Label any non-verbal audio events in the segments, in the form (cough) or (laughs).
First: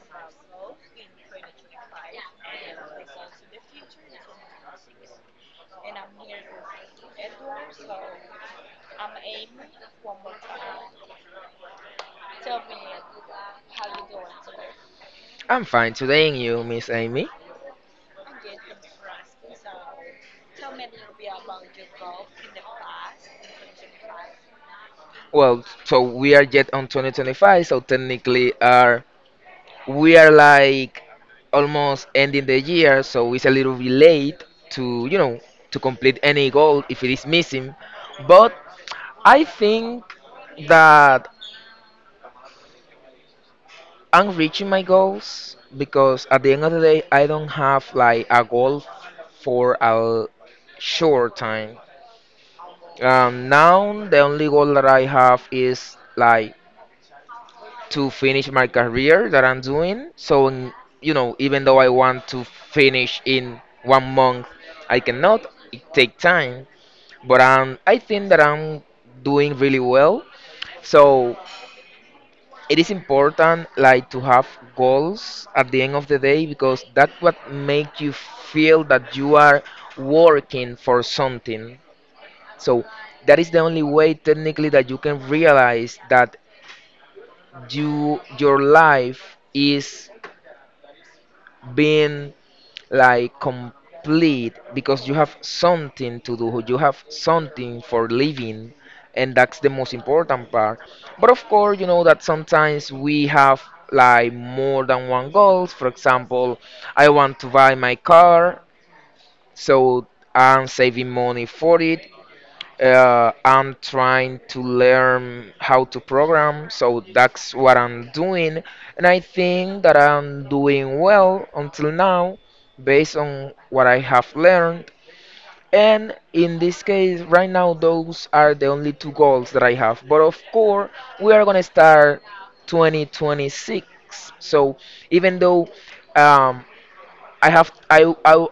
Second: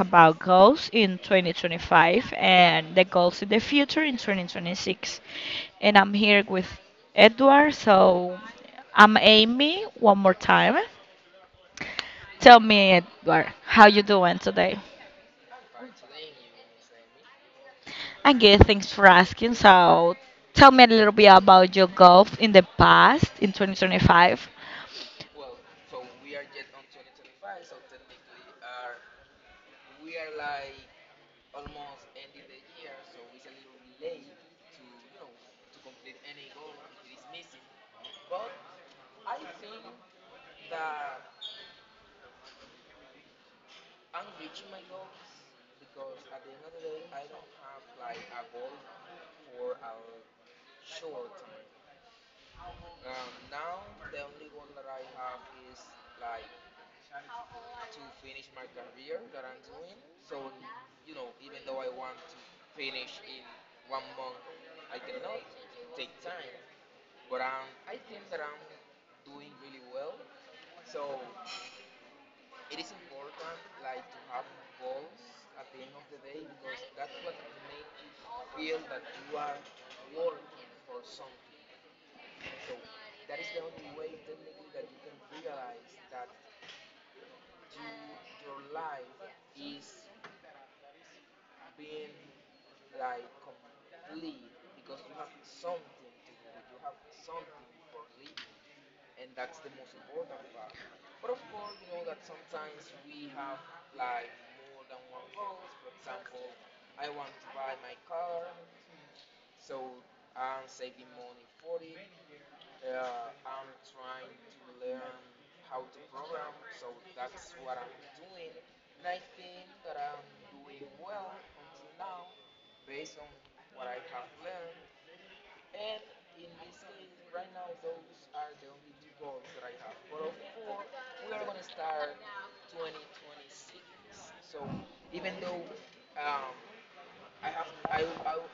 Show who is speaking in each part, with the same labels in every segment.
Speaker 1: about goals in 2025 and the goals in the future in 2026. And I'm here with Edward. So I'm Amy. One more time. Tell me, Edward, how you doing today?
Speaker 2: I'm fine today, and you, Miss Amy?
Speaker 1: I good. Thanks for asking. So tell me a little bit about your goals in the past in 2025.
Speaker 2: Well, so we are yet on 2025, so technically are we are like almost ending the year, so it's a little bit late to to complete any goal if it is missing. But I think that I'm reaching my goals because at the end of the day, I don't have like a goal for a short time. Now the only goal that I have is like to finish my career that I'm doing. So, even though I want to finish in 1 month, I cannot. It take time, but I think that I'm doing really well. So it is important like to have goals at the end of the day because that's what make you feel that you are working for something. So that is the only way technically that you can realize that your life is being like complete because you have something to do, you have something for living, and that's the most important part. But of course, you know that sometimes we have like more than one goals. For example, I want to buy my car, so I'm saving money for it. I'm trying to learn how to program, so that's what I'm doing. And I think that I'm doing well until now based on what I have learned. And in this case, right now, those are the only two goals that I have. But of course, we are going to start 2026. So even though um, I have I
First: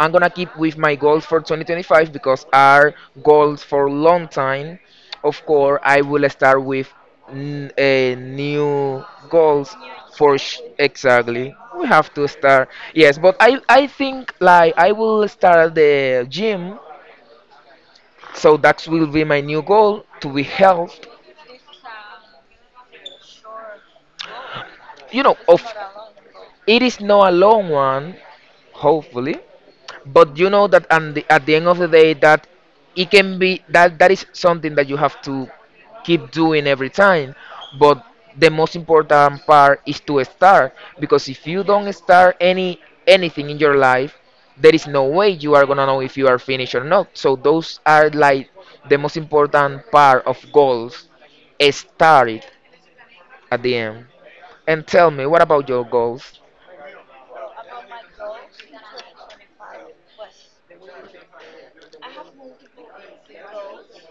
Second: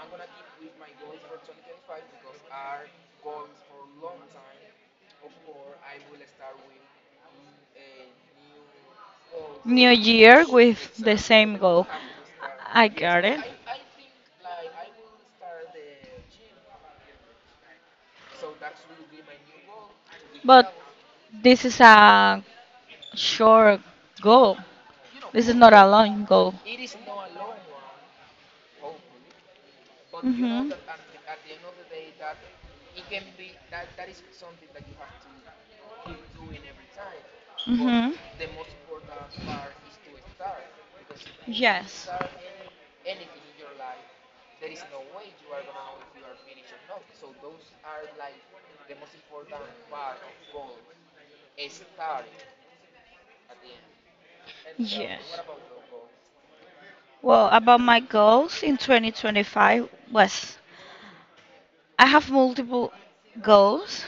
Speaker 2: I'm gonna keep with my goals for 2025 because our goals for long time. Of course, I will start with a new goals
Speaker 1: New
Speaker 2: for
Speaker 1: Year with the
Speaker 2: exactly.
Speaker 1: same
Speaker 2: We
Speaker 1: goal.
Speaker 2: have to start.
Speaker 1: I
Speaker 2: Yes,
Speaker 1: got
Speaker 2: but
Speaker 1: it.
Speaker 2: I think like I will start the gym. So that will be my new goal to be
Speaker 1: But
Speaker 2: health.
Speaker 1: this is a short goal.
Speaker 2: You know,
Speaker 1: This is
Speaker 2: of
Speaker 1: not a long goal.
Speaker 2: it is not a long one. Hopefully, but you know
Speaker 1: Mhm.
Speaker 2: that and the, at the end of the day that it can be that is something that you have to keep doing every time. But
Speaker 1: Mhm.
Speaker 2: the most important part is to start because if you don't
Speaker 1: Yes.
Speaker 2: start anything in your life, there is no way you are gonna know if you are finished or not. So those are like the most important part of goals. Start it at the end. And tell
Speaker 1: Yes.
Speaker 2: me, what about your goals?
Speaker 1: Well, about my goals in 2025 was I have multiple goals,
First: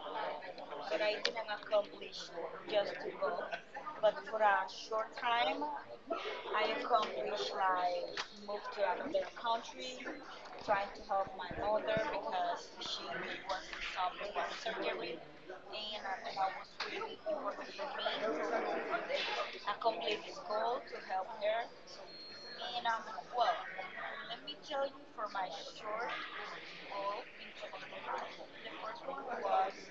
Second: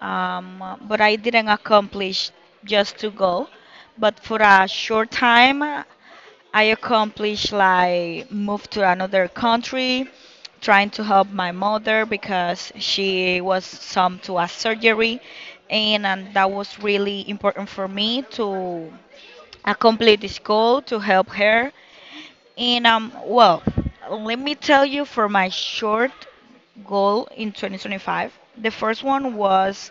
Speaker 1: but I didn't accomplish just two goals. But for a short time, I accomplished like move to another country, trying to help my mother because she was some to a surgery, and that was really important for me to accomplish this goal to help her. And well, let me tell you for my short goal in 2025. The first one was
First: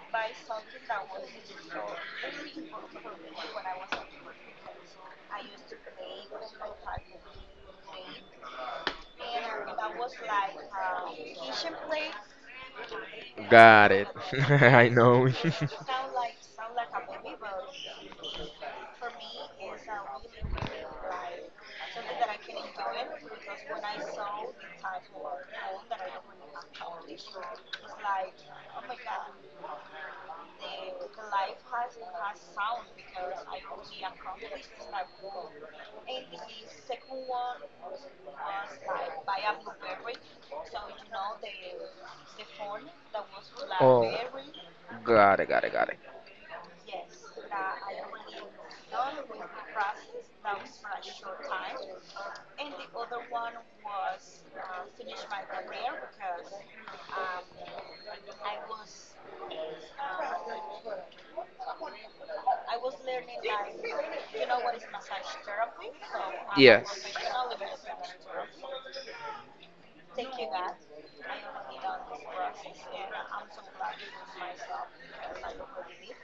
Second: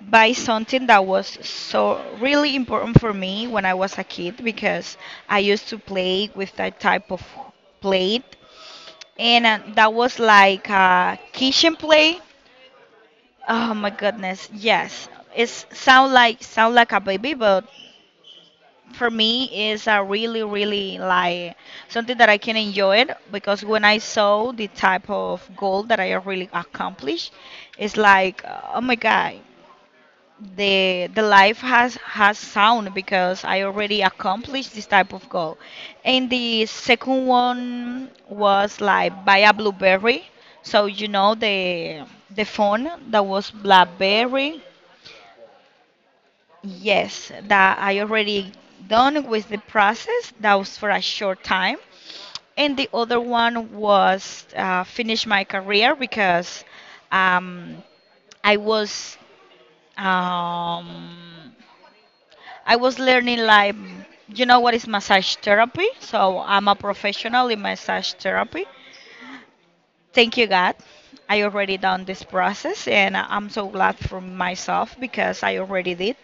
Speaker 1: buy something that was so really important for me when I was a kid because I used to play with that type of plate, and that was like a kitchen plate. Oh my
Speaker 2: Got it. (laughs)
Speaker 1: goodness,
Speaker 2: I
Speaker 1: yes.
Speaker 2: know.
Speaker 1: It sound like a baby, but for me is a really really like something that I can enjoy it because when I saw the type of goal that I really accomplished, it's like oh my god,
Speaker 2: (laughs)
Speaker 1: the life has sound because I already accomplished this type of goal. And the second one was like buy a blueberry. So you know the phone that was
Speaker 2: Oh,
Speaker 1: BlackBerry.
Speaker 2: got it.
Speaker 1: Yes, that I already done with the process. That was for a short time. And the other one was finish my career because um, I was um, I was learning like you know what is massage therapy. So I'm a
Speaker 2: Yes.
Speaker 1: professional in massage therapy. Thank you, God. I already done this process, and I'm so glad for myself because I already did.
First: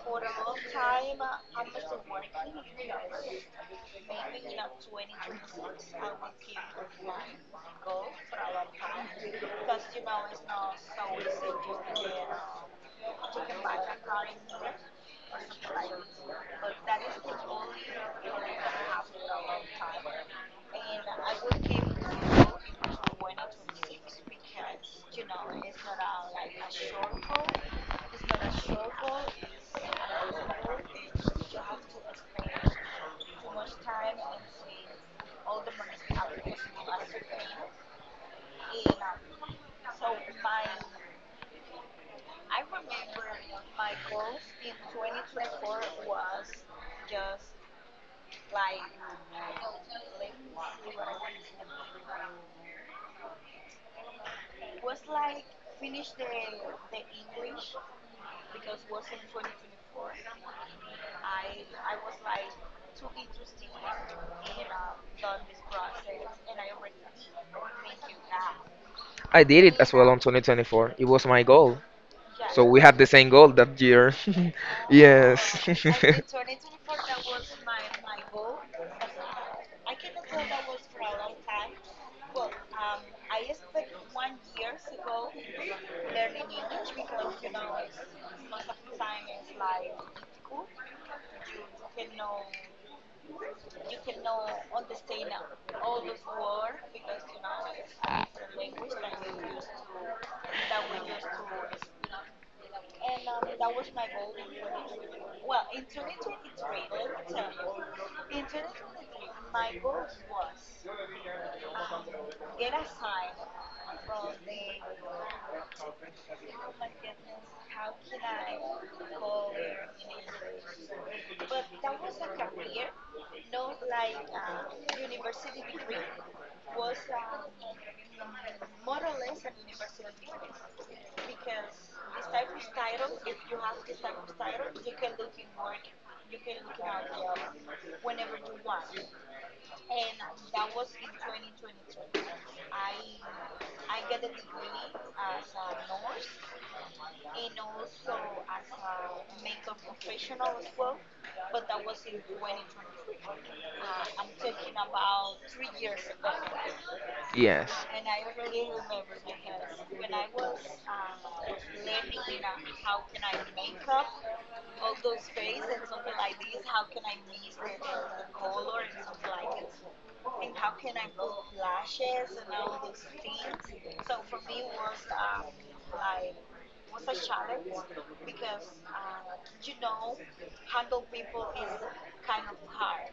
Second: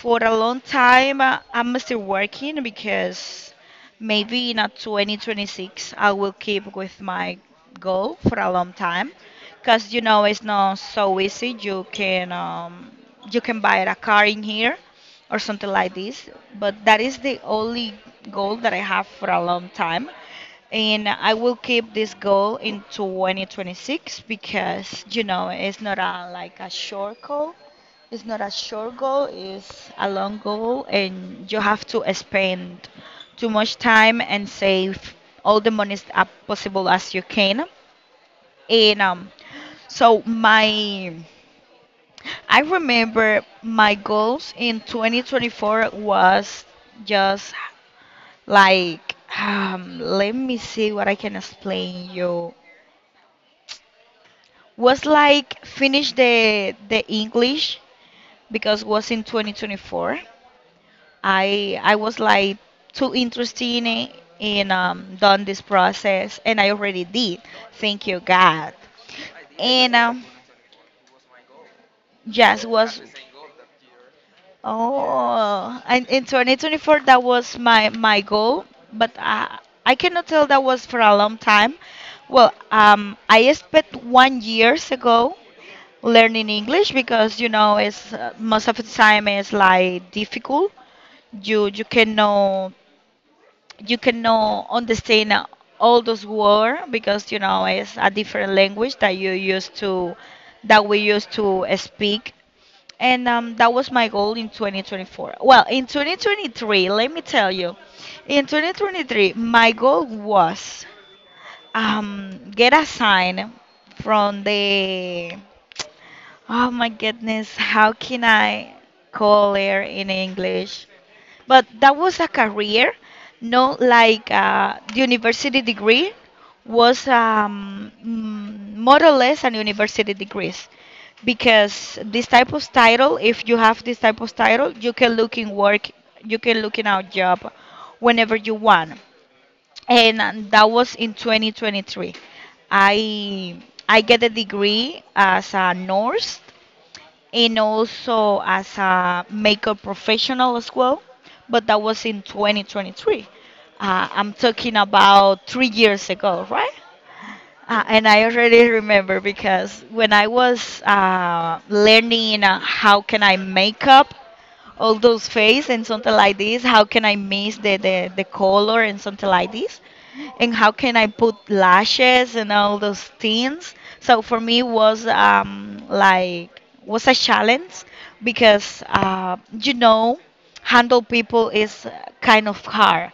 Speaker 1: For a long time, I'm still working because maybe in a 2026 I will keep with my goal for a long time. Because you know it's not so easy. You can buy a car in here or something like this. But that is the only goal that I have for a long time. And I will keep this goal in 2026 because you know it's not a like a short goal. It's not a short goal, it's a long goal, and you have to spend too much time and save all the money as possible as you can. And so my, I remember my goals in 2024 was just like, let me see what I can explain you. Was like finish the English because was in 2024 I was like too interested in, done this process and I already did. Thank you God.
Speaker 2: I did it as
Speaker 1: And
Speaker 2: well on 2024. It was my goal. So
Speaker 1: yes,
Speaker 2: we had
Speaker 1: was
Speaker 2: the same goal that year. (laughs) Yes.
Speaker 1: oh and in 2024 that was my goal, but I cannot tell that was for a long time. Well, I spent 1 years ago learning English because you know it's most of the time it's like difficult.
Speaker 2: (laughs)
Speaker 1: You you cannot you cannot understand all those words because you know it's a different language that you used to that we used to speak. And that was my goal in 2024. Well, in 2023, let me tell you. In 2023 my goal was, get a sign from the. Oh my goodness, how can I call her in English? But that was a career, not like a university degree. Was, more or less an university degree, because this type of title, if you have this type of title, you can look in work, you can look in our job whenever you want. And that was in 2023. I i get a degree as a nurse and also as a makeup professional as well. But that was in 2023. I'm talking about 3 years ago, right?
Speaker 2: Yes,
Speaker 1: And I already remember because when I was learning how can I make up, all those face and something like this. How can I miss the color and something like this? And how can I put lashes and all those things? So for me was like was a challenge because you know handle people is kind of hard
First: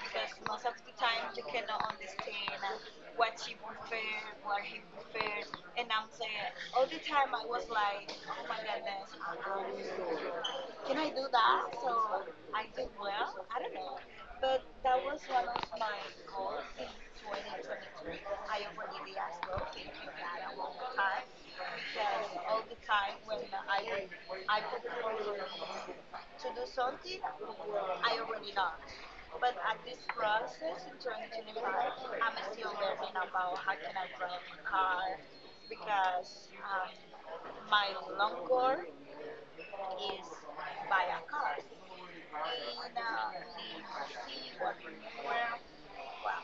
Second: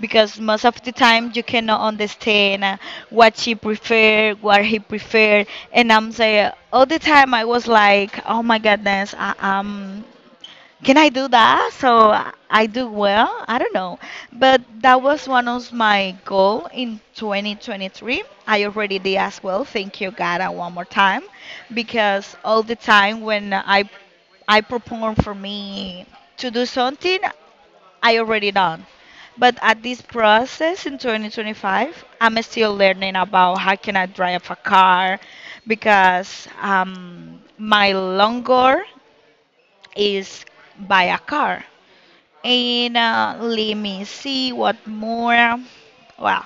Speaker 1: because most of the time you cannot understand what she prefer, what he prefer, and I'm saying all the time I was like, oh my goodness, can I do that? So I do well. I don't know, but that was one of my goal in 2023. I already did as well. Thank you, God, and one more time, because all the time when I perform for me to do something, I already done. But at this process in 2025, I'm still learning about how can I drive a car because my long goal is buy a car. And let me see what more. Well,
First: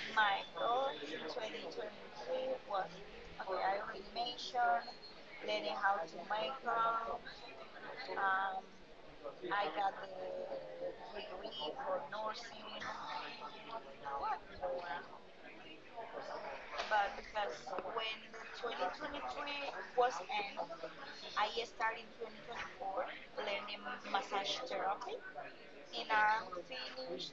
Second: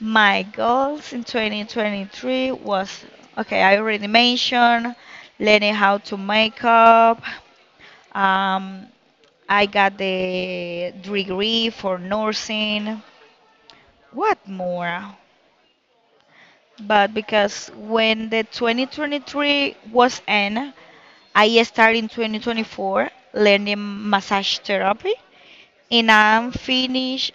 Speaker 1: my goals in 2023 was okay, I already mentioned learning how to make up. Um, I got the degree for nursing. What more? But because when the 2023 was end, I started in 2024 learning massage therapy and I'm finished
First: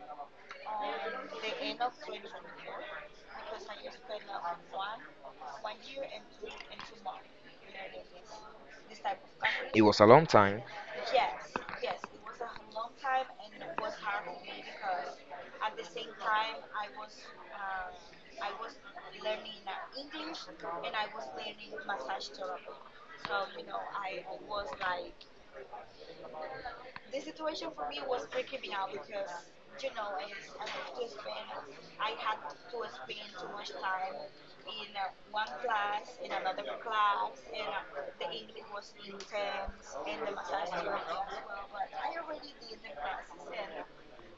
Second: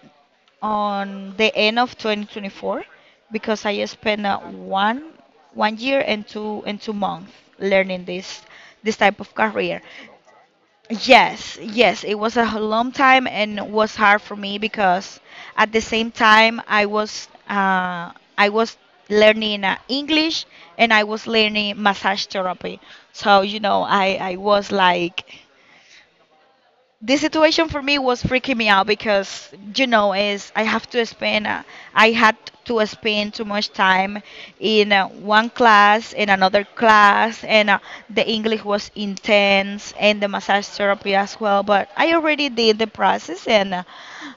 Speaker 1: on the end of 2024 because I spent one year and two months learning this type of career.
Speaker 2: a long time.
Speaker 1: Yes, yes, it was a long time and was hard for me because at the same time I was learning English and I was learning massage therapy. So you know I was like this situation for me was freaking me out because you know is I had to spend too much time in one class in another class and the English was intense and the massage therapy as well, but I already did the process and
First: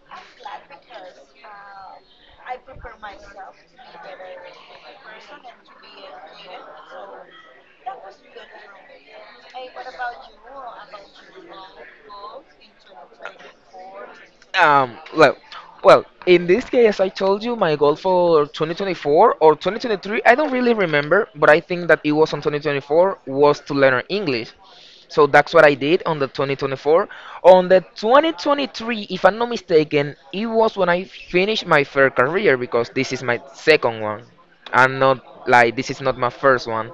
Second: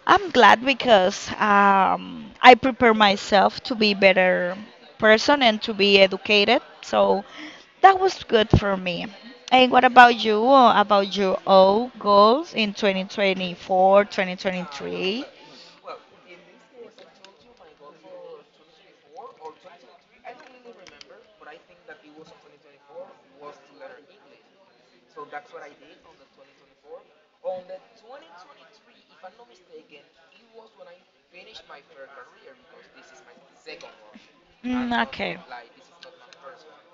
Speaker 1: I'm glad because I prepare myself to be better person and to be educated, so that was good for me. And what about you? About your own goals in 2024,
Speaker 2: Um,
Speaker 1: 2023?
Speaker 2: well, well, in this case, I told you my goal for 2024 or 2023, I don't really remember, but I think that it was on 2024 was to learn English. So that's what I did on the 2024. On the 2023, if I'm not mistaken, it was when I finished my first career because this is my second one.
Speaker 1: Mm,
Speaker 2: I'm
Speaker 1: okay.
Speaker 2: not like this is not my first one.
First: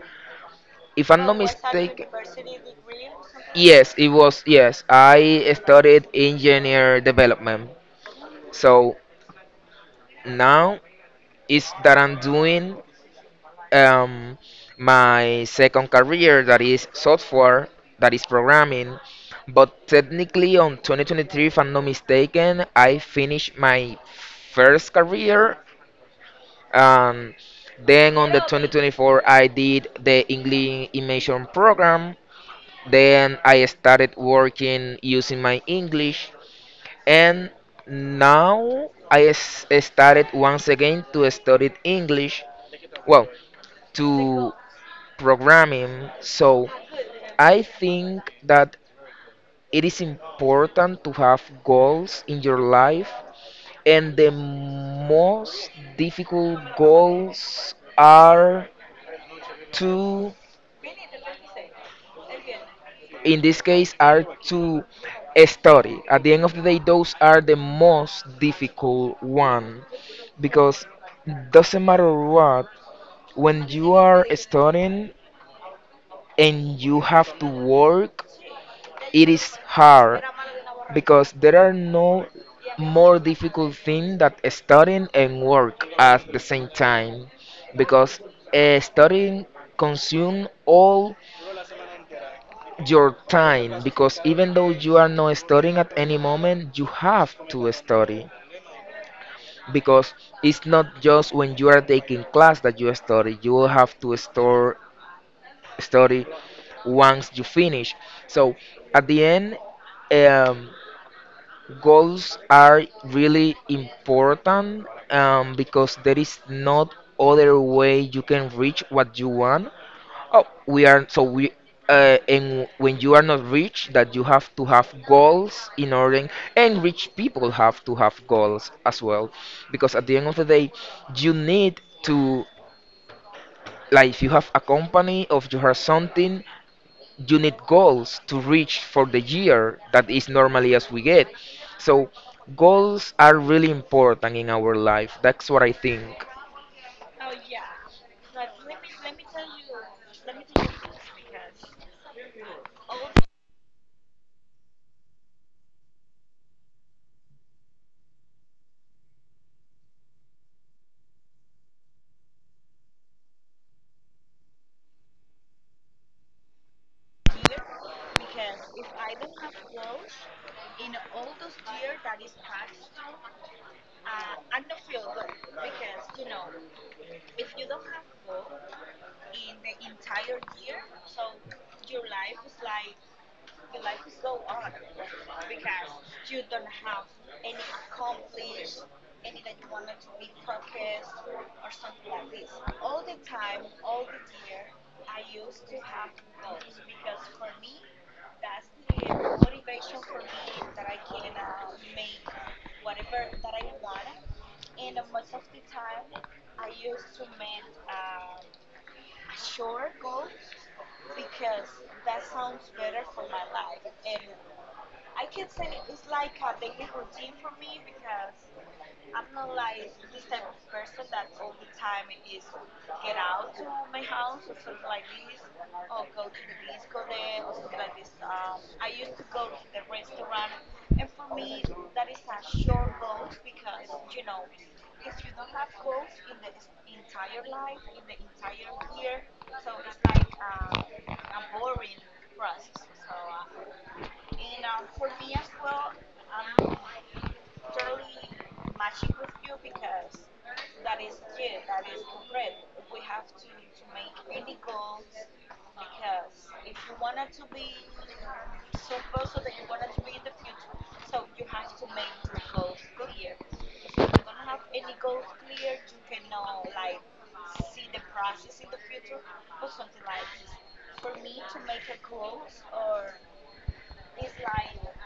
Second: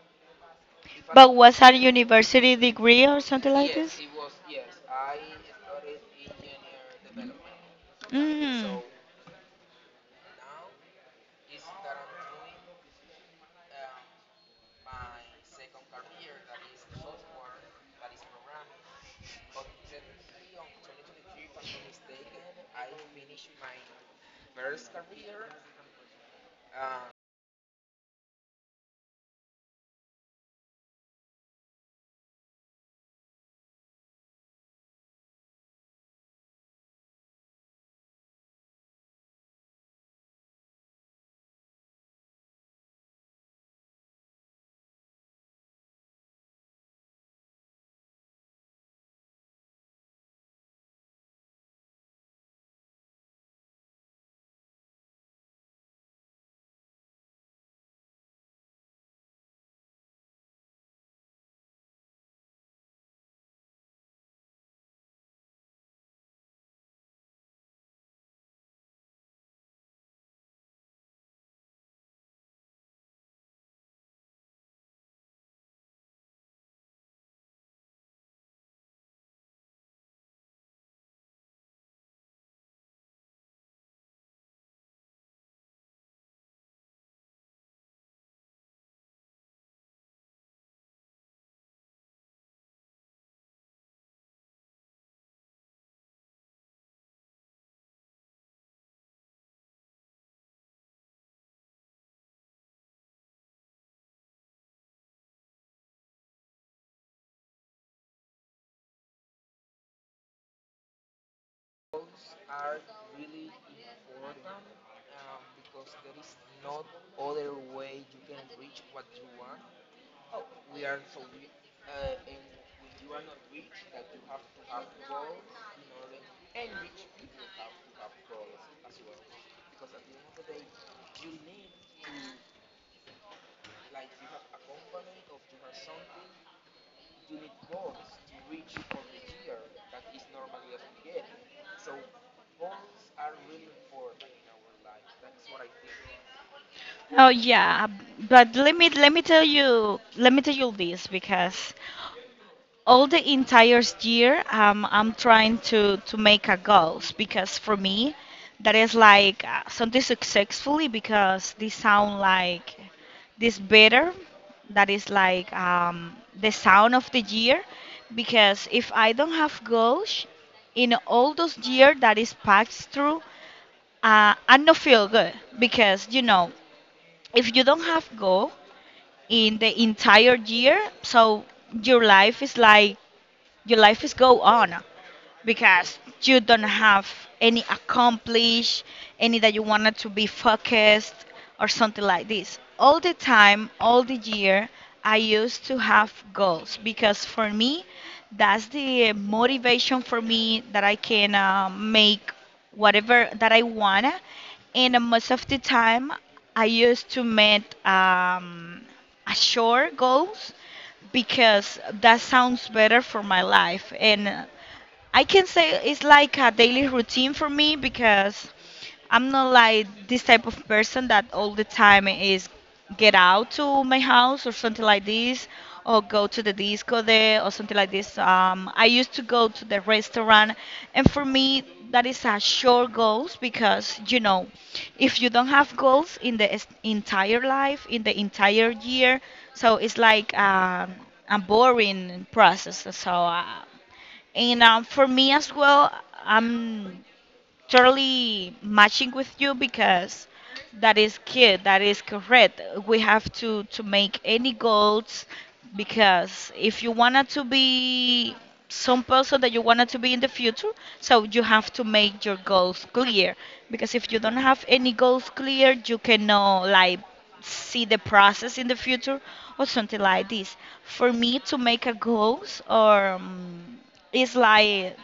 Speaker 2: If I'm
Speaker 1: But
Speaker 2: not
Speaker 1: was that a
Speaker 2: mistaken,
Speaker 1: university degree or something like
Speaker 2: yes,
Speaker 1: this?
Speaker 2: it was. Yes, I studied engineer development.
Speaker 1: Mm.
Speaker 2: So now. Is that I'm doing um, my second career, that is software, that is programming. But technically, on 2023, if I'm not mistaken, I finished my first career. Um, then on the 2024, I did the English immersion program. Then I started working using my English, and now I started once again to study English. Well, to programming. So I think that it is important to have goals in your life, and the most difficult goals are to, in this case, are to study. At the end of the day, those are the most difficult one because doesn't matter what when you are studying and you have to work it is hard because there are no more difficult thing that studying and work at the same time because studying consume all your time because even though you are not studying at any moment you have to study because it's not just when you are taking class that you study you will have to store study once you finish. So at the end, um, goals are really important, because there is not other way you can reach what you want. Oh, we are so we and when you are not rich, that you have to have goals in order, and rich people have to have goals as well, because at the end of the day, you need to like if you have a company or you have something, you need goals to reach for the year that is normally as we get. So goals are really important in our life. That's what I think.
Speaker 1: Oh yeah, but let me tell you this, because all the entire year I'm trying to make a goals because for me that is like something successfully, because this sound like this better, that is like the sound of the year. Because if I don't have goals in all those years that is passed through, I don't feel good because you know if you don't have goal in the entire year, so your life is like your life is go on because you don't have any accomplish, any that you wanted to be focused or something like this. All the time, all the year, I used to have goals because for me, that's the motivation for me that I can make whatever that I wanna. And most of the time, I used to make a short goals because that sounds better for my life. And I can say it's like a daily routine for me because I'm not like this type of person that all the time is get out to my house or something like this, or go to the disco there or something like this. I used to go to the restaurant and for me that is a short goals because you know if you don't have goals in the entire life, in the entire year, so it's like a boring process. So and for me as well, um, totally matching with you, because that is key, that is correct, we have to make any goals. Because if you wanted to be some person that you wanted to be in the future, so you have to make your goals clear, because if you don't have any goals clear you cannot like see the process in the future or something like this. For me to make a goals or is like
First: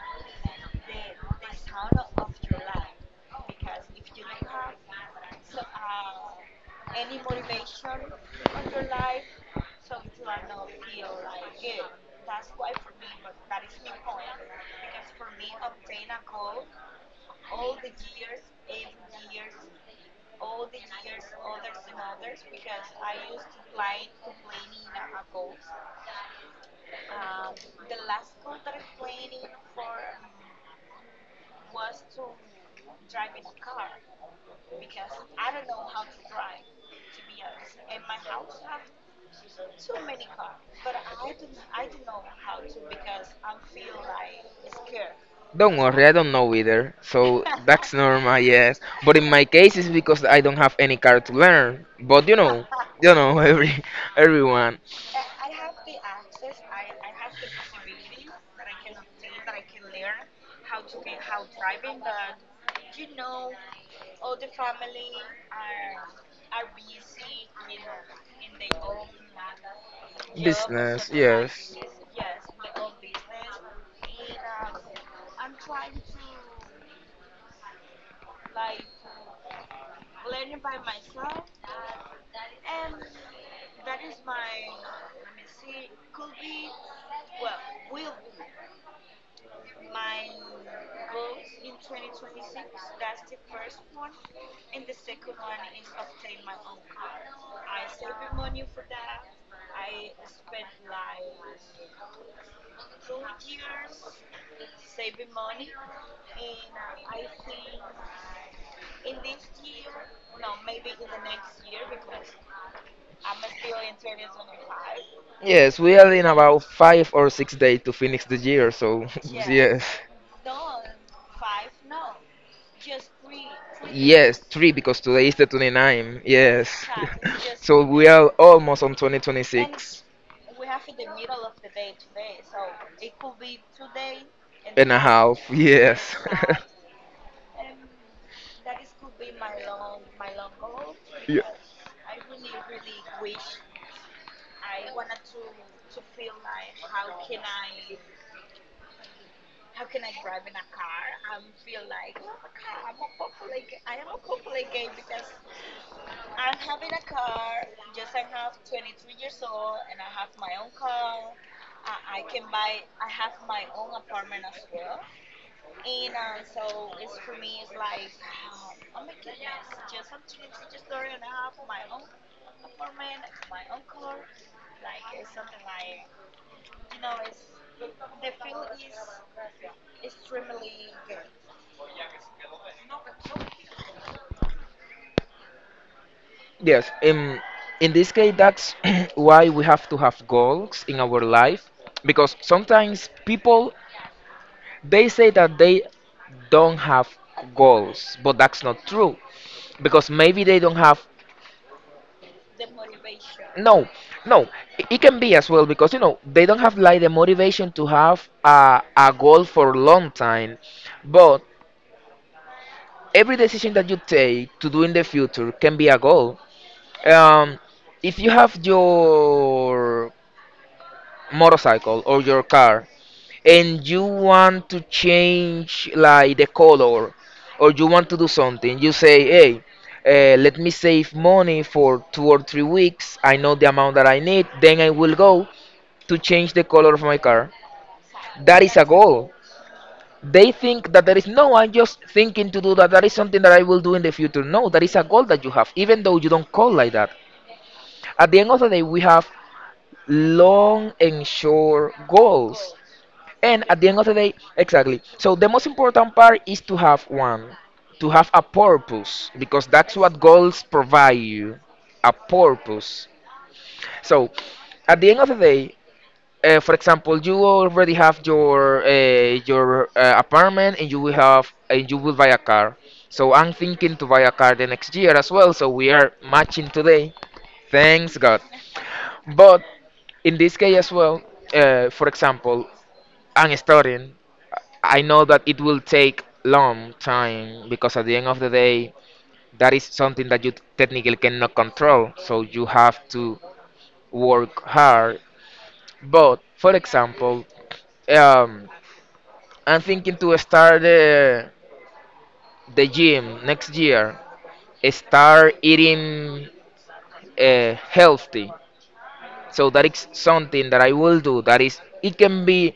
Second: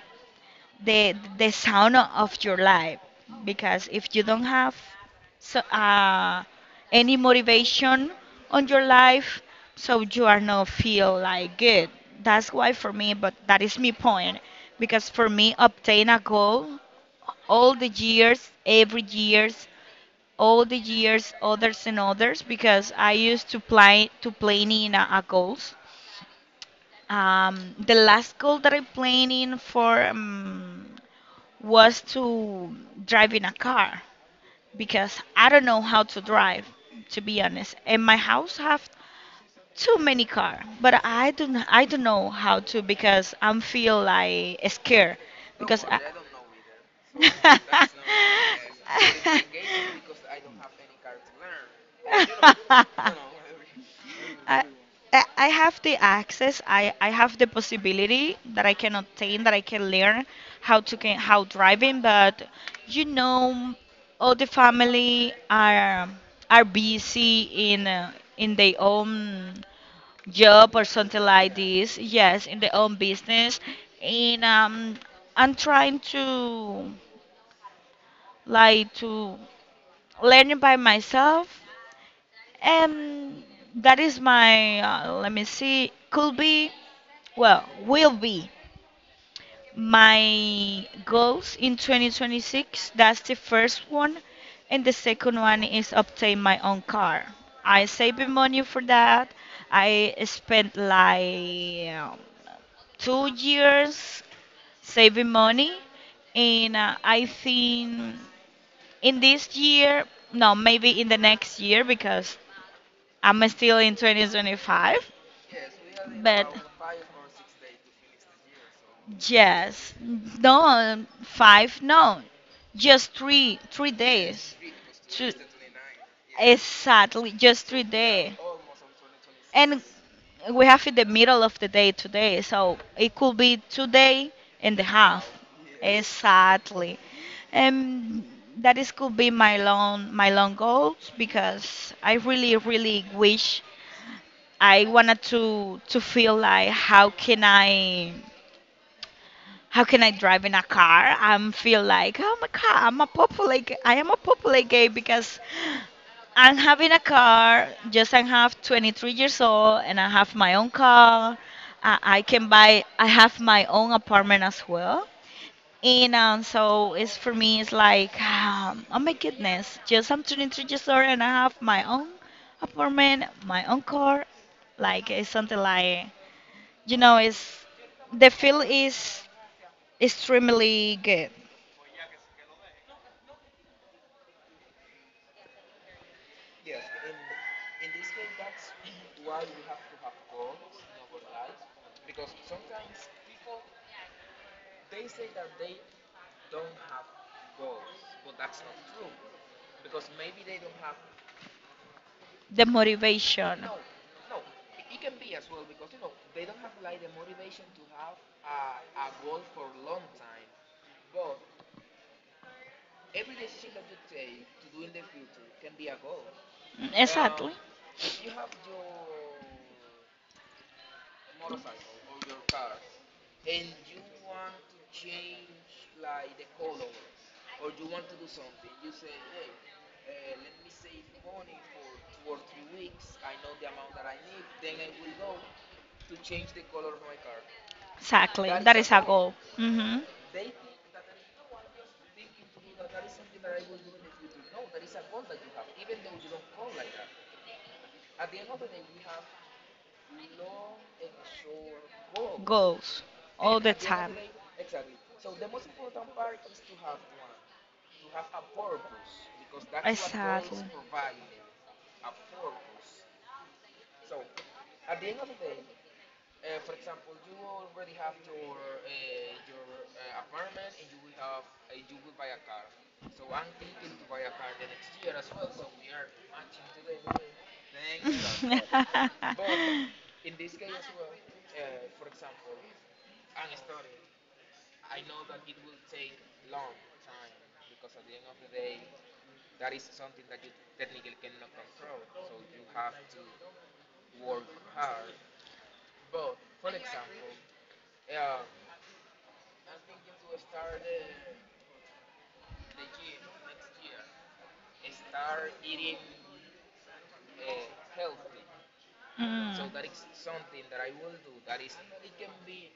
Speaker 1: the sound of your life, because if you don't have, so, any motivation on your life, so you are not feel like good, that's why for me, but that is my point. Because for me obtain a goal all the years, every years, all the years others and others, because I used to play to planning a goals. The last goal that I planning for, was to driving a car because I don't know how to drive, to be honest. And my house have too many car, but I don't know how to because I'm feel like scared
Speaker 2: Don't
Speaker 1: because I
Speaker 2: worry, I don't know either. So (laughs) that's normal, yes.
Speaker 1: (laughs) (laughs)
Speaker 2: But in my case, it's because I don't have any car to learn.
Speaker 1: (laughs)
Speaker 2: But
Speaker 1: I,
Speaker 2: you know, (laughs)
Speaker 1: I
Speaker 2: everyone.
Speaker 1: I have the access. I have the possibility that I can obtain, that I can learn how to can, how driving. But you know, all the family are busy in their own job or
Speaker 2: Business,
Speaker 1: something like
Speaker 2: yes.
Speaker 1: this. Yes, in their own business, and I'm trying to like to learn it by myself um, that is my, let me see, could be, well, will be my goals in 2026. That's the first one. And the second one is obtain my own car. I saving money for that. I spent like 2 years saving money. And I think in this year, no, maybe in the next year because I'm still in 2025,
Speaker 2: Yes, we are in
Speaker 1: but
Speaker 2: about 5 or 6 days to finish the year, so (laughs) yes.
Speaker 1: yes, no, five, no, just three
Speaker 2: Yes,
Speaker 1: days.
Speaker 2: three because today
Speaker 1: Two,
Speaker 2: is the 29. Yes.
Speaker 1: exactly,
Speaker 2: (laughs)
Speaker 1: just three
Speaker 2: So we are
Speaker 1: days.
Speaker 2: almost on twenty
Speaker 1: And
Speaker 2: twenty-six
Speaker 1: we have in the middle of the day today, so it could be 2 day and a
Speaker 2: and a
Speaker 1: half.
Speaker 2: half. Yes.
Speaker 1: Exactly. And that is could be my long goals
Speaker 2: (laughs) Ye-
Speaker 1: because I really really wish I wanted to feel like how can I drive in a car and feel like oh my god I am a popular gay because I'm having a car just I have 23 years old and I have my own car. I can buy I have my own apartment as well, and so it's for me it's like oh my goodness, just I'm 23 years old and I have my own apartment, my own car. Like, it's something like, it's, the feel is extremely good.
Speaker 2: Yes. In this case, that's (clears throat) why we have to have goals in our life because sometimes people they say that they don't have goals, but that's not true because maybe they don't have
Speaker 1: The motivation.
Speaker 2: no, no. It can be as well because you know they don't have like the motivation to have a goal for a long time, but every decision that you take to do in the future can be a goal.
Speaker 1: Mm, exactly.
Speaker 2: Um, if you have your motorcycle or your car and you want to change like the color or you want to do something you say hey, let me save money for 2 or 3 weeks. I know the amount that I need, then I will go to change the color of my car.
Speaker 1: Exactly.
Speaker 2: That
Speaker 1: That
Speaker 2: is a
Speaker 1: is a goal.
Speaker 2: goal.
Speaker 1: Hmm.
Speaker 2: They think that there is no, I'm just thinking to do that, that is something that I will do in the future. No, that is a goal that you have even though you don't call like that. At the end of the day we have long and short goals.
Speaker 1: Goals all
Speaker 2: And
Speaker 1: the
Speaker 2: at the end of
Speaker 1: time.
Speaker 2: the day, exactly. So the most important part is to have one, to have a purpose, because that's what
Speaker 1: Exactly.
Speaker 2: goals provide you, a purpose. So at the end of the day, for example, you already have your apartment, and you will buy a car. So I'm thinking to buy a car the next year as well. So we are matching today. Thanks God. But
Speaker 1: (laughs)
Speaker 2: in this case as well, for example, I'm studying. I know that it will take long time because at the end of the day, that is something that you technically cannot control. So you have to work hard. But for example, um, I'm thinking to start the gym next year. Start eating healthy.
Speaker 1: Mm.
Speaker 2: So that is something that I will do. That is, it can be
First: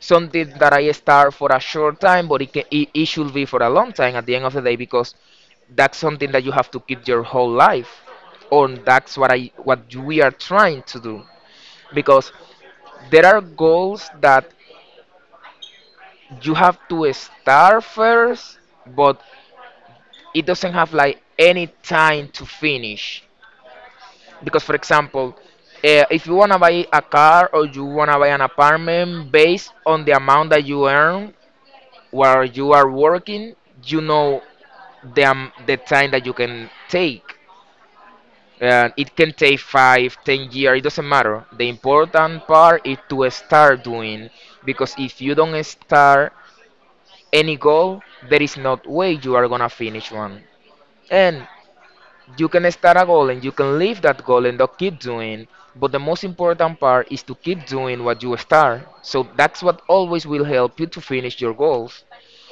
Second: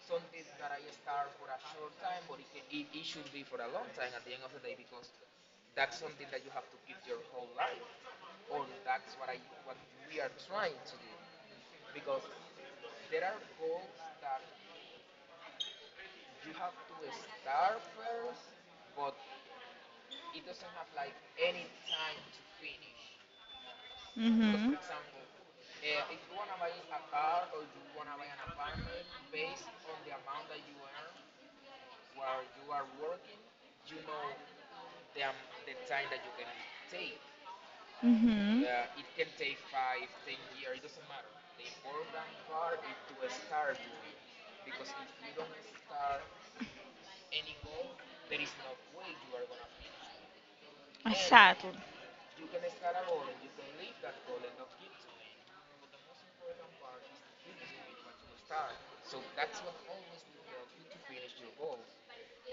Speaker 2: something that I start for a short time, but it should be for a long time at the end of the day because that's something that you have to keep your whole life on. That's what I what we are trying to do because there are goals that you have to start first, but it doesn't have like any time to finish
Speaker 1: Because.
Speaker 2: because for
Speaker 1: Mhm.
Speaker 2: example, if you want to buy a car or you want to buy an apartment based on the amount that you earn while you are working, you know the, am the time that you can take,
Speaker 1: Mhm.
Speaker 2: and it can take five, 10 years. It doesn't matter. The important part is to start doing because if you don't start any goal, there is not way you are gonna finish one. And you can start a goal and you can leave that goal and not keep doing. But the most important part is to keep doing what you start. So that's what always will help you to finish your goals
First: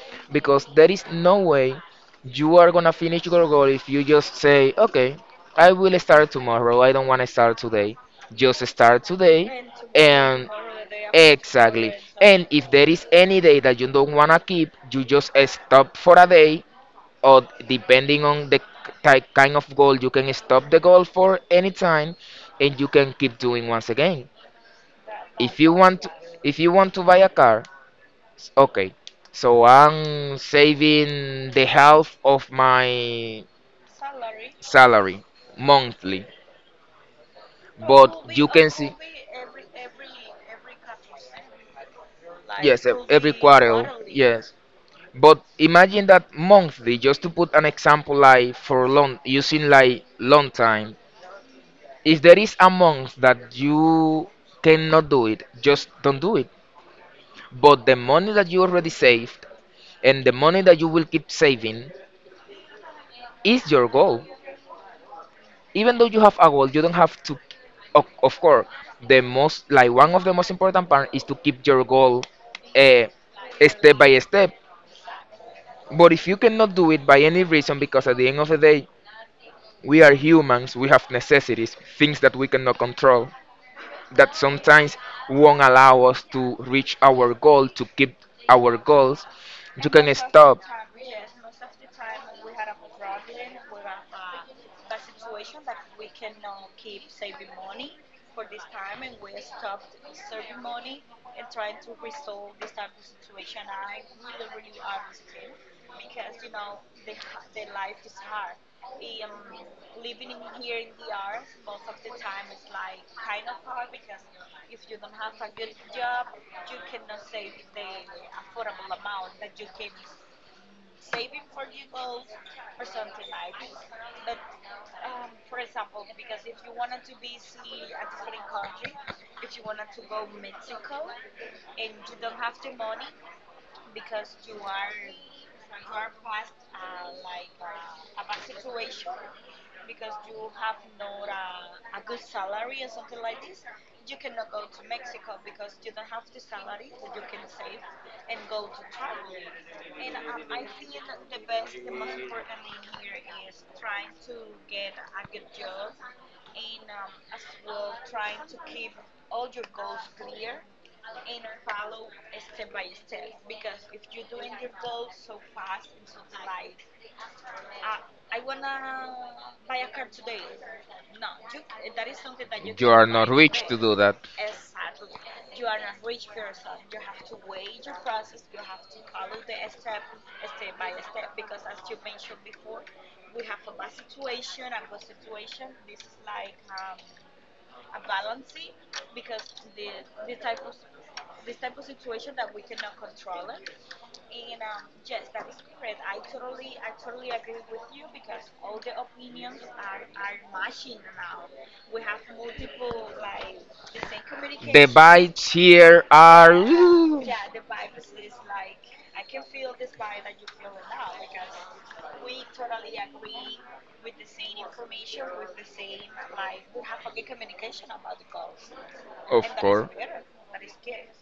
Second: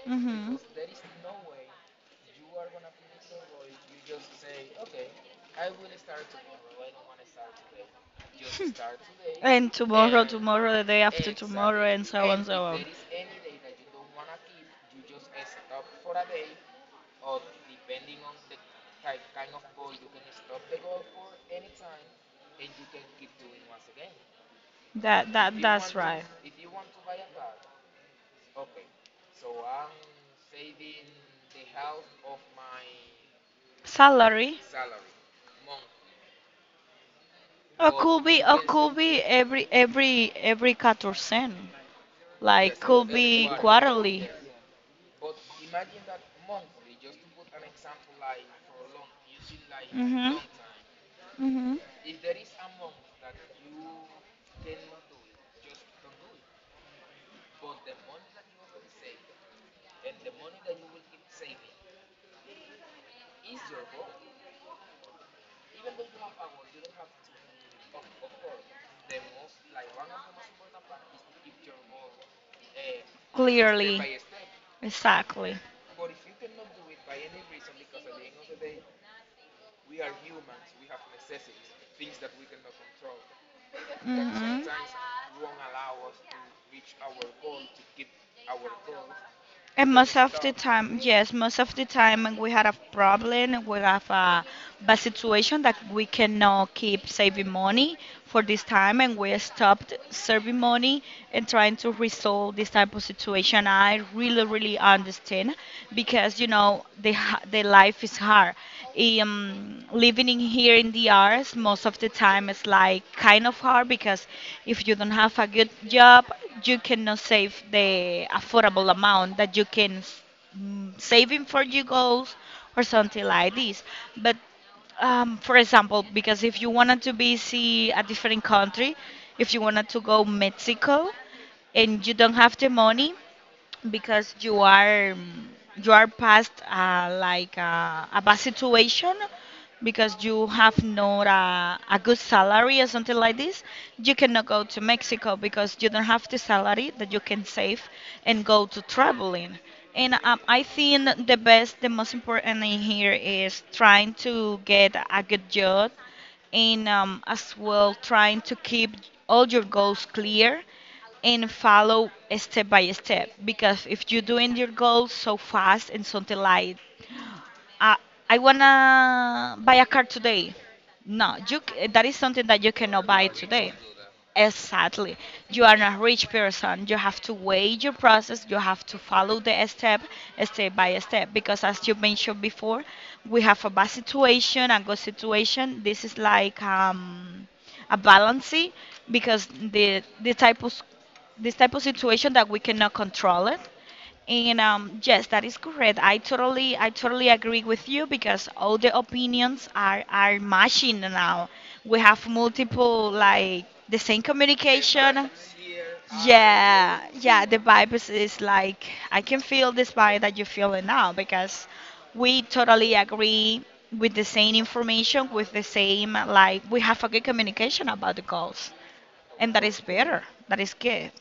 Speaker 1: Mhm.
Speaker 2: because there is no way you are gonna finish your goal if you just say, okay, I will start tomorrow. I don't want to start today. Just start today,
Speaker 1: And tomorrow,
Speaker 2: and
Speaker 1: the day.
Speaker 2: exactly. And if there is any day that you don't wanna keep, you just stop for a day, or depending on the type kind of goal, you can stop the goal for any time, and you can keep doing once again.
Speaker 1: That
Speaker 2: If
Speaker 1: if
Speaker 2: you
Speaker 1: that.
Speaker 2: want, if you want to buy a car, okay, so I'm saving the half of my
Speaker 1: Salary.
Speaker 2: salary monthly,
Speaker 1: Or could
Speaker 2: but
Speaker 1: be,
Speaker 2: you can see,
Speaker 1: every quatorzen. Like yes,
Speaker 2: yes,
Speaker 1: could every
Speaker 2: every
Speaker 1: be quarter.
Speaker 2: quarter,
Speaker 1: Quarterly.
Speaker 2: yes. But imagine that monthly, just to put an example, like for long, using like
Speaker 1: Mm-hmm.
Speaker 2: long time.
Speaker 1: Mm-hmm.
Speaker 2: If there is a month that you cannot do it, just don't do it. But the money that you already saved and the money that you will keep saving is your goal. Even though you have a goal, you don't have to. Of course, the most like one of the most important part is to keep your goal, uh, step by
Speaker 1: Clearly.
Speaker 2: step.
Speaker 1: Exactly.
Speaker 2: But if you cannot do it by any reason, because at the end of the day, we are humans. We have necessities, things that we cannot control, that
Speaker 1: Mm-hmm.
Speaker 2: sometimes won't allow us to reach our goal, to keep our goals. You
Speaker 1: And
Speaker 2: can
Speaker 1: most of the
Speaker 2: stop.
Speaker 1: time, yes, most of the time when we had a problem, we have a bad situation that we cannot keep saving money for this time, and we stopped saving money and trying to resolve this type of situation. I really, really understand, because you know the life is hard. Living in here in the arts most of the time is like kind of hard, because if you don't have a good job, you cannot save the affordable amount that you can saving for your goals or something like this. But for example, because if you wanted to visit a different country, if you wanted to go Mexico, and you don't have the money because you are past like a bad situation, because you have not a good salary or something like this, you cannot go to Mexico because you don't have the salary that you can save and go to traveling. And I think the most important thing here is trying to get a good job, and as well, trying to keep all your goals clear and follow step by step. Because if you're doing your goals so fast and something like, uh, I wanna buy a car today. No, that is something that you cannot buy today.
Speaker 2: That.
Speaker 1: Exactly. You are not a rich person. You have to weigh your process. You have to follow step by step. Because as you mentioned before, we have a bad situation and good situation. This is like a balance, because the type of this type of situation that we cannot control it. And yes, that is correct. I totally agree with you, because all the opinions are matching now. We have multiple, like, the same
Speaker 2: The
Speaker 1: communication.
Speaker 2: vibes here are.
Speaker 1: Yeah, yeah. The vibe is like, I can feel this vibe that you're feeling now, because we totally agree with the same information, with the same, like, we have a good communication about the goals,
Speaker 2: Of
Speaker 1: and that is
Speaker 2: course.
Speaker 1: better. That is good.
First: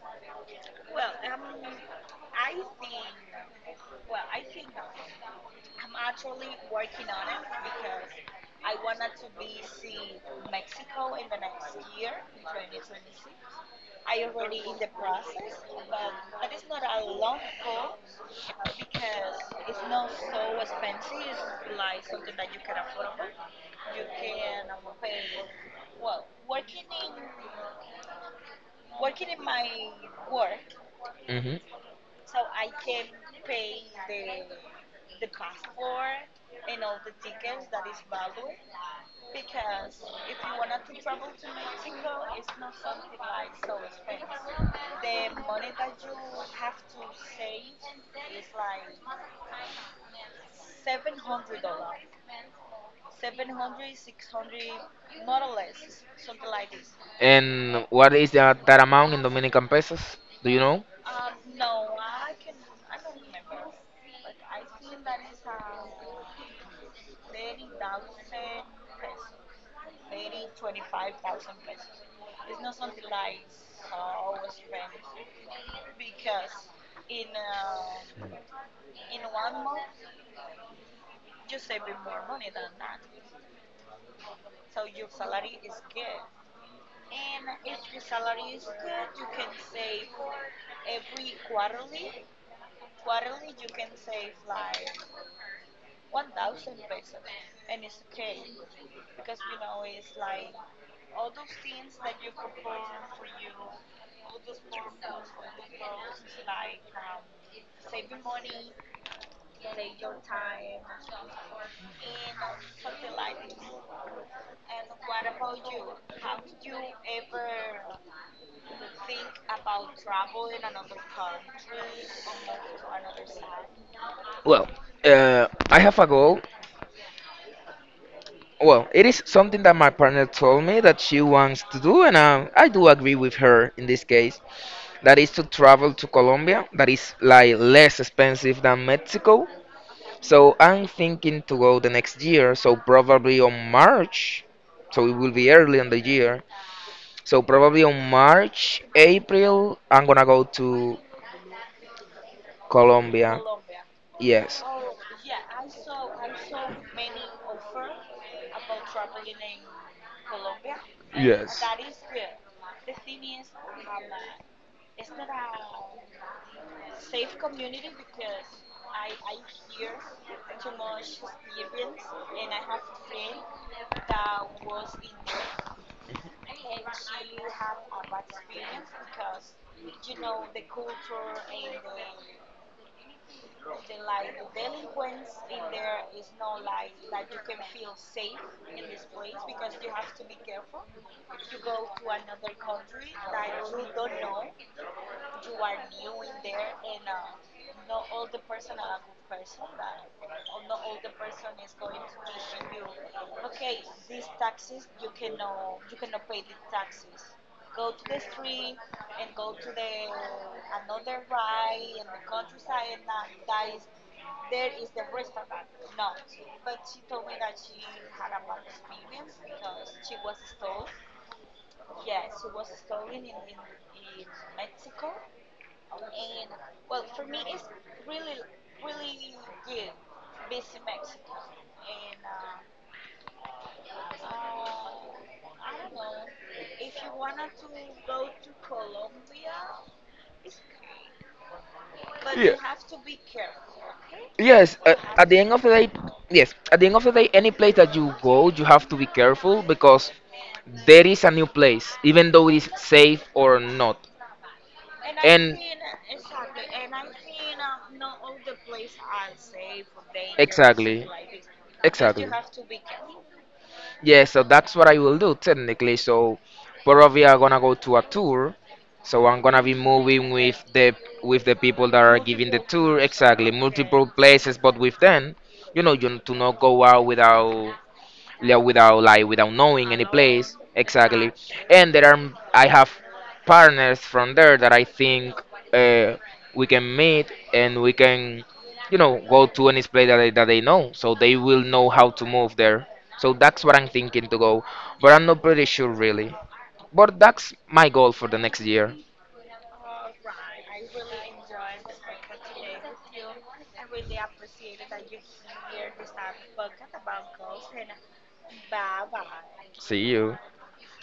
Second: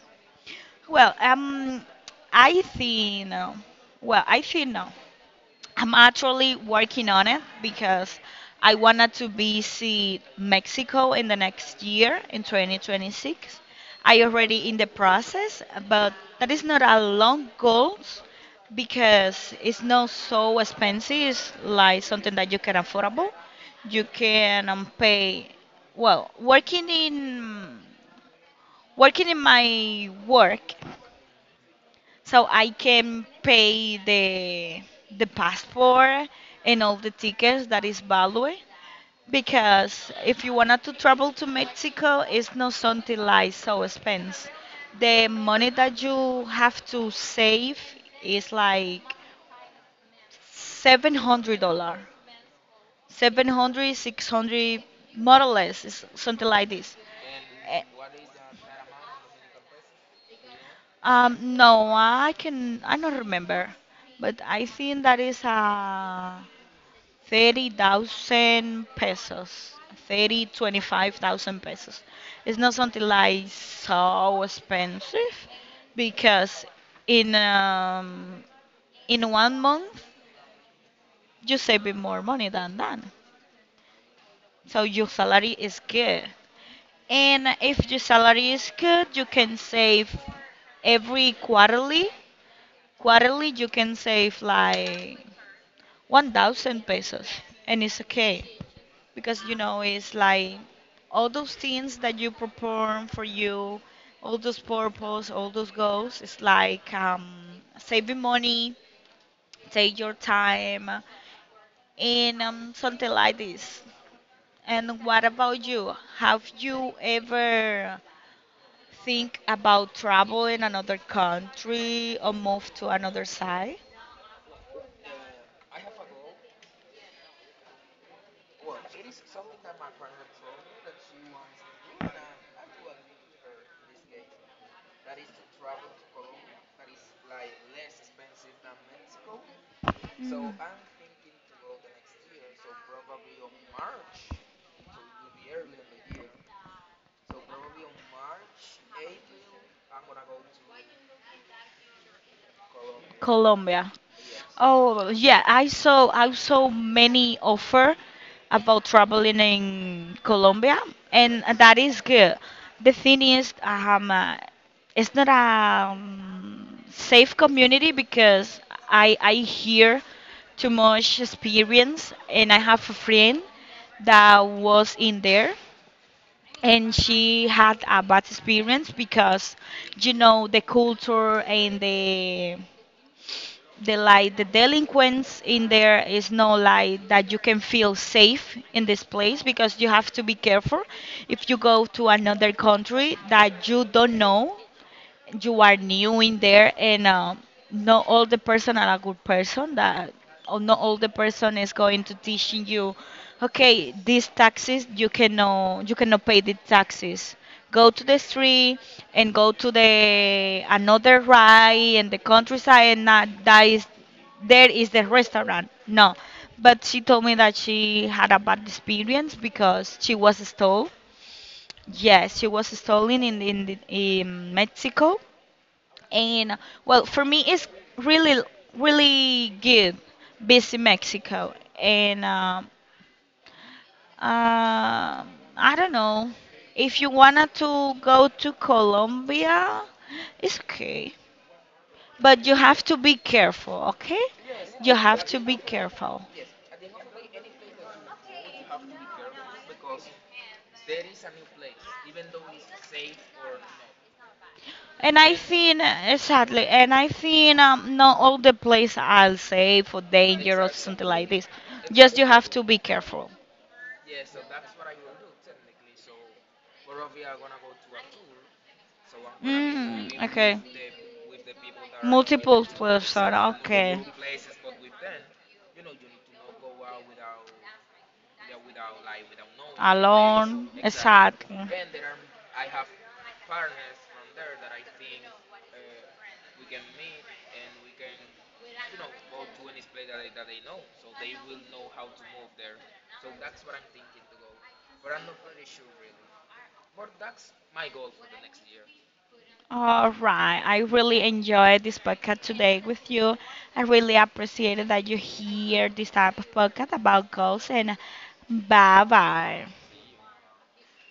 Speaker 1: Well, I think no. Well, I think no. I'm actually working on it, because I wanted to visit Mexico in the next year, in 2026. I already in the process, but that is not a long goal because it's not so expensive. It's like something that you can affordable. You can pay. Well, working in my work,
Speaker 2: Hmm.
Speaker 1: so I can pay the passport and all the tickets that is value. Because if you wanted to travel to Mexico, it's not something like so expense. The money that you have to save is like $700, 700, 600, more or less, is something like this. Eh,
Speaker 2: And what is that, that amount in Dominican pesos? Do you know?
Speaker 1: No, I don't remember, but I think that is 30,000 pesos, thirty twenty five thousand pesos. It's not something like so expensive, because in um in one month you save more money than that. So your salary is good, and if your salary is good, you can save every quarterly. Quarterly, you can save like 1,000 pesos, and it's okay, because it's like all those things that you perform for you, all those purpose, all those goals. It's like saving money, take your time, and something like this. And what about you? Have you ever think about travel in another country or move to another side?
Speaker 2: Well, I have a goal. Well, it is something that my partner told me that she wants to do, and I do agree with her in this case. That is to travel to Colombia that is like less expensive than Mexico.
Speaker 1: Mm.
Speaker 2: So I'm thinking to go the next year, so probably on March. So it will be early in the year. So probably on March, April, I'm gonna go to Colombia.
Speaker 1: Colombia.
Speaker 2: Yes.
Speaker 1: Oh, yeah, I saw many offer about traveling in Colombia, and
Speaker 2: Yes.
Speaker 1: that is good. The thing is, it's not a safe community, because I hear too much experience, and I have a friend that was in there, and she had a bad experience, because you know the culture and the delinquents in there is no, like that you can feel safe in this place, because you have to be careful. If you go to another country that you don't know, you are new in there, and not all the person are a good person, that or not all the person is going to teaching you, okay, these taxes, you cannot pay the taxes, go to the street, and go to the another ride and the countryside, and that is, there is the restaurant, no, but she told me that she had a bad experience, because she was stole, yes, she was stolen in Mexico. And well, for me, it's really, really good. Busy Mexico, and um I don't know, if you wanna to go to Colombia, it's okay, but
Speaker 2: Yeah.
Speaker 1: you have to be careful, okay?
Speaker 2: Yes,
Speaker 1: You have
Speaker 2: at the
Speaker 1: to
Speaker 2: end
Speaker 1: be
Speaker 2: of the day,
Speaker 1: careful.
Speaker 2: yes, at the end of the day, any place that you go, you have to be careful because there is a new place, even though it is safe or not.
Speaker 1: And I
Speaker 2: And
Speaker 1: think exactly, and I think not all the place I'll say for dangerous,
Speaker 2: exactly,
Speaker 1: something like this. Just
Speaker 2: exactly.
Speaker 1: you have to be careful.
Speaker 2: Yeah, so that's what I will do technically. So probably I'm gonna go to a tour. So I'm gonna be
Speaker 1: Mm,
Speaker 2: moving with
Speaker 1: okay.
Speaker 2: the people that are giving the
Speaker 1: Multiple
Speaker 2: tour.
Speaker 1: players are
Speaker 2: Exactly,
Speaker 1: okay.
Speaker 2: multiple places, but with them, you know, you to not go out without yeah, without like without knowing any place
Speaker 1: Alone,
Speaker 2: exactly.
Speaker 1: exactly.
Speaker 2: And there are I have partners from there that I think, uh, we can meet and we can, you know, go to any place that that they know, so they will know how to move there. So that's what I'm thinking to go, but I'm not pretty sure really. But that's my goal for the next year.
Speaker 1: All right. I really enjoyed this podcast today with you. I really appreciated that you hear this type of podcast about goals, and bye bye.
Speaker 2: See you.